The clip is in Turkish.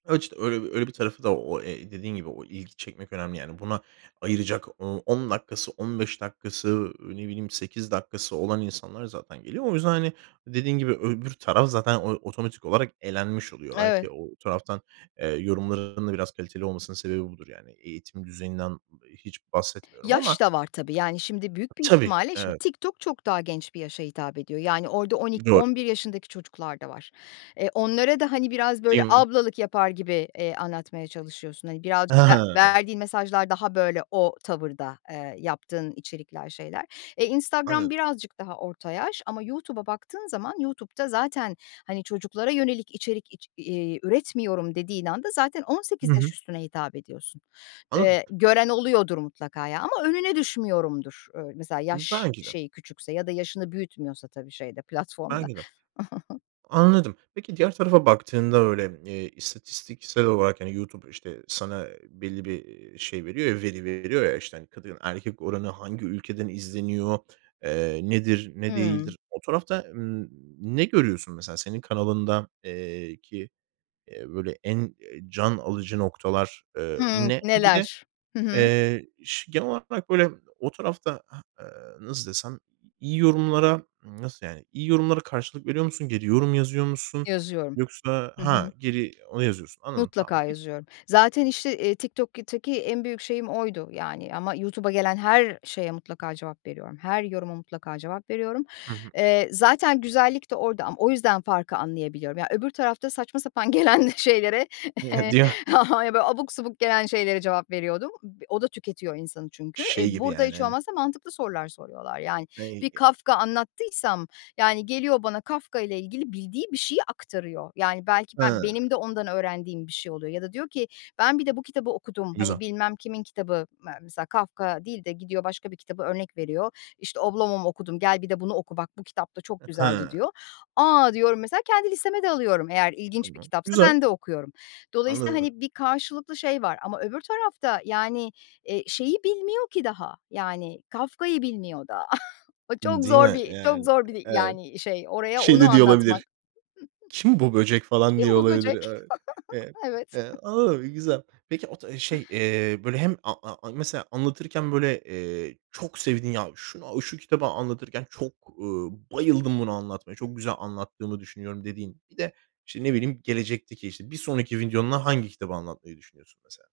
A, işte öyle öyle bir tarafı da o, e dediğin gibi o i ilgi çekmek önemli, yani, buna ayıracak o 10 dakikası 15 dakikası, ııı, ne bileyim 8 dakikası olan insanlar zaten geliyor. O yüzden, hani, dediğin gibi öbür taraf zaten o otomatik olarak elenmiş oluyor. Evet. Belki o o taraftan, eee, yorumların da biraz kaliteli olmasının sebebi budur, yani. Eğitim düzeyinden hiç bahsetmiyorum ama. Yaş da var tabii, yani, şimdi büyük bir Tabii, ihtimalle şimdi evet. TikTok çok daha genç bir yaşa hitap ediyor. Yani orada on iki Doğru. on bir yaşındaki çocuklar da var. Eee, onlara da, hani, biraz böyle Değil mi? ablalık yapar gibi, eee, anlatmaya çalışıyorsun. Hani, biraz Ha ve ha. verdiğin mesajlar daha böyle o tavırda, ııı, yaptığın içerikler, şeyler. E, Instagram Anladım. birazcık daha orta yaş, ama YouTube'a baktığın zaman, YouTube'da zaten, hani, çocuklara yönelik içerik iç iii üretmiyorum dediğin anda zaten 18 Hı yaş hı. üstüne hitap ediyorsun. Anladım. Eee, gören oluyordur mutlaka ya ama önüne düşmüyorumdur. Iıı, mesela Hıı, yaş belki de. şeyi küçükse ya da yaşını büyütmüyorsa tabii şeyde, platformda. Belki de. Anladım. Peki, diğer tarafa baktığında öyle, iii, istatistiksel olarak, hani, YouTube, işte, ııı, sana, ııı, belli bir, ııı, şey veriyor ya, veri veriyor ya, hani, işte, kadın-erkek oranı, hangi ülkeden izleniyor, eee, nedir, ne Hımm. değildir? O tarafta, ımm, ne görüyorsun mesela senin kanalında, eee, ki, eee, böyle en, eee, can alıcı noktalar, ııı, Hıı, ne? Bir de, "neler." Hı hı. eee, ş genel olarak böyle o tarafta ha, aaa, nasıl desem iyi yorumlara, ımm, nasıl yani, iyi yorumlara karşılık veriyor musun? Geri yorum yazıyor musun Yazıyorum. yoksa Hı ha, hı. geri onu yazıyorsun. Anladım tamam, Mutlaka peki. yazıyorum. Zaten, işte, iii, TikTok'taki en büyük şeyim oydu, yani, ama YouTube'a gelen her şeye mutlaka cevap veriyorum. Her yoruma mutlaka cevap veriyorum. Hı hı. Eee, zaten güzellik de orada ama o yüzden farkı anlayabiliyorum. Ya öbür tarafta saçma sapan gelen şeylere, eee, Hadi ya! yani, abuk subuk gelen şeylere cevap veriyordum. O da tüketiyor insanı çünkü. Eee, Şey gibi burada yani hiç hani. olmazsa mantıklı sorular soruyorlar, yani. Bir [unintelligible] Kafka anlattıysam, yani, geliyor bana Kafka ile ilgili bildiği bir şeyi aktarıyor. Yani, belki ben Hıı. benim de ondan öğrendiğim bir şey oluyor. Ya da diyor ki ben bir de bu kitabı okudum. Hani Güzel. bilmem kimin kitabı me mesela, Kafka değil de gidiyor, başka bir kitabı örnek veriyor. İşte "Oblomov okudum, gel, bir de bunu oku. Bak, bu kitap da çok A güzeldi." hıı. diyor. A, diyorum. Mesela, kendi listeme de alıyorum. Eğer ilginç bir Tamam, kitapsa güzel! ben de okuyorum. Dolayısıyla, Anladım. hani, bir karşılıklı şey var ama öbür tarafta, yani, iii, şeyi bilmiyor ki daha, yani, Kafka'yı bilmiyor daha. O M çok değil zor mi? bir çok Yani, zor bir, evet. yani, şey. Oraya Şey onu de diyor anlatmak. olabilir: Kim bu böcek falan Kim diyor bu olabilir, böcek? ı ı Evet. ı olabilir güzel. Peki, o ta şey, eee, böyle hem a a anla mesela anlatırken böyle, eee, çok sevdiğin ya ş şunu şu kitabı anlatırken çok, uuu, bayıldım bunu anlatmaya, çok güzel anlattığımı düşünüyorum dediğin bir de, işte, ne bileyim gelecekteki, işte, bir sonraki videonda hangi kitabı anlatmayı düşünüyorsun, mesela?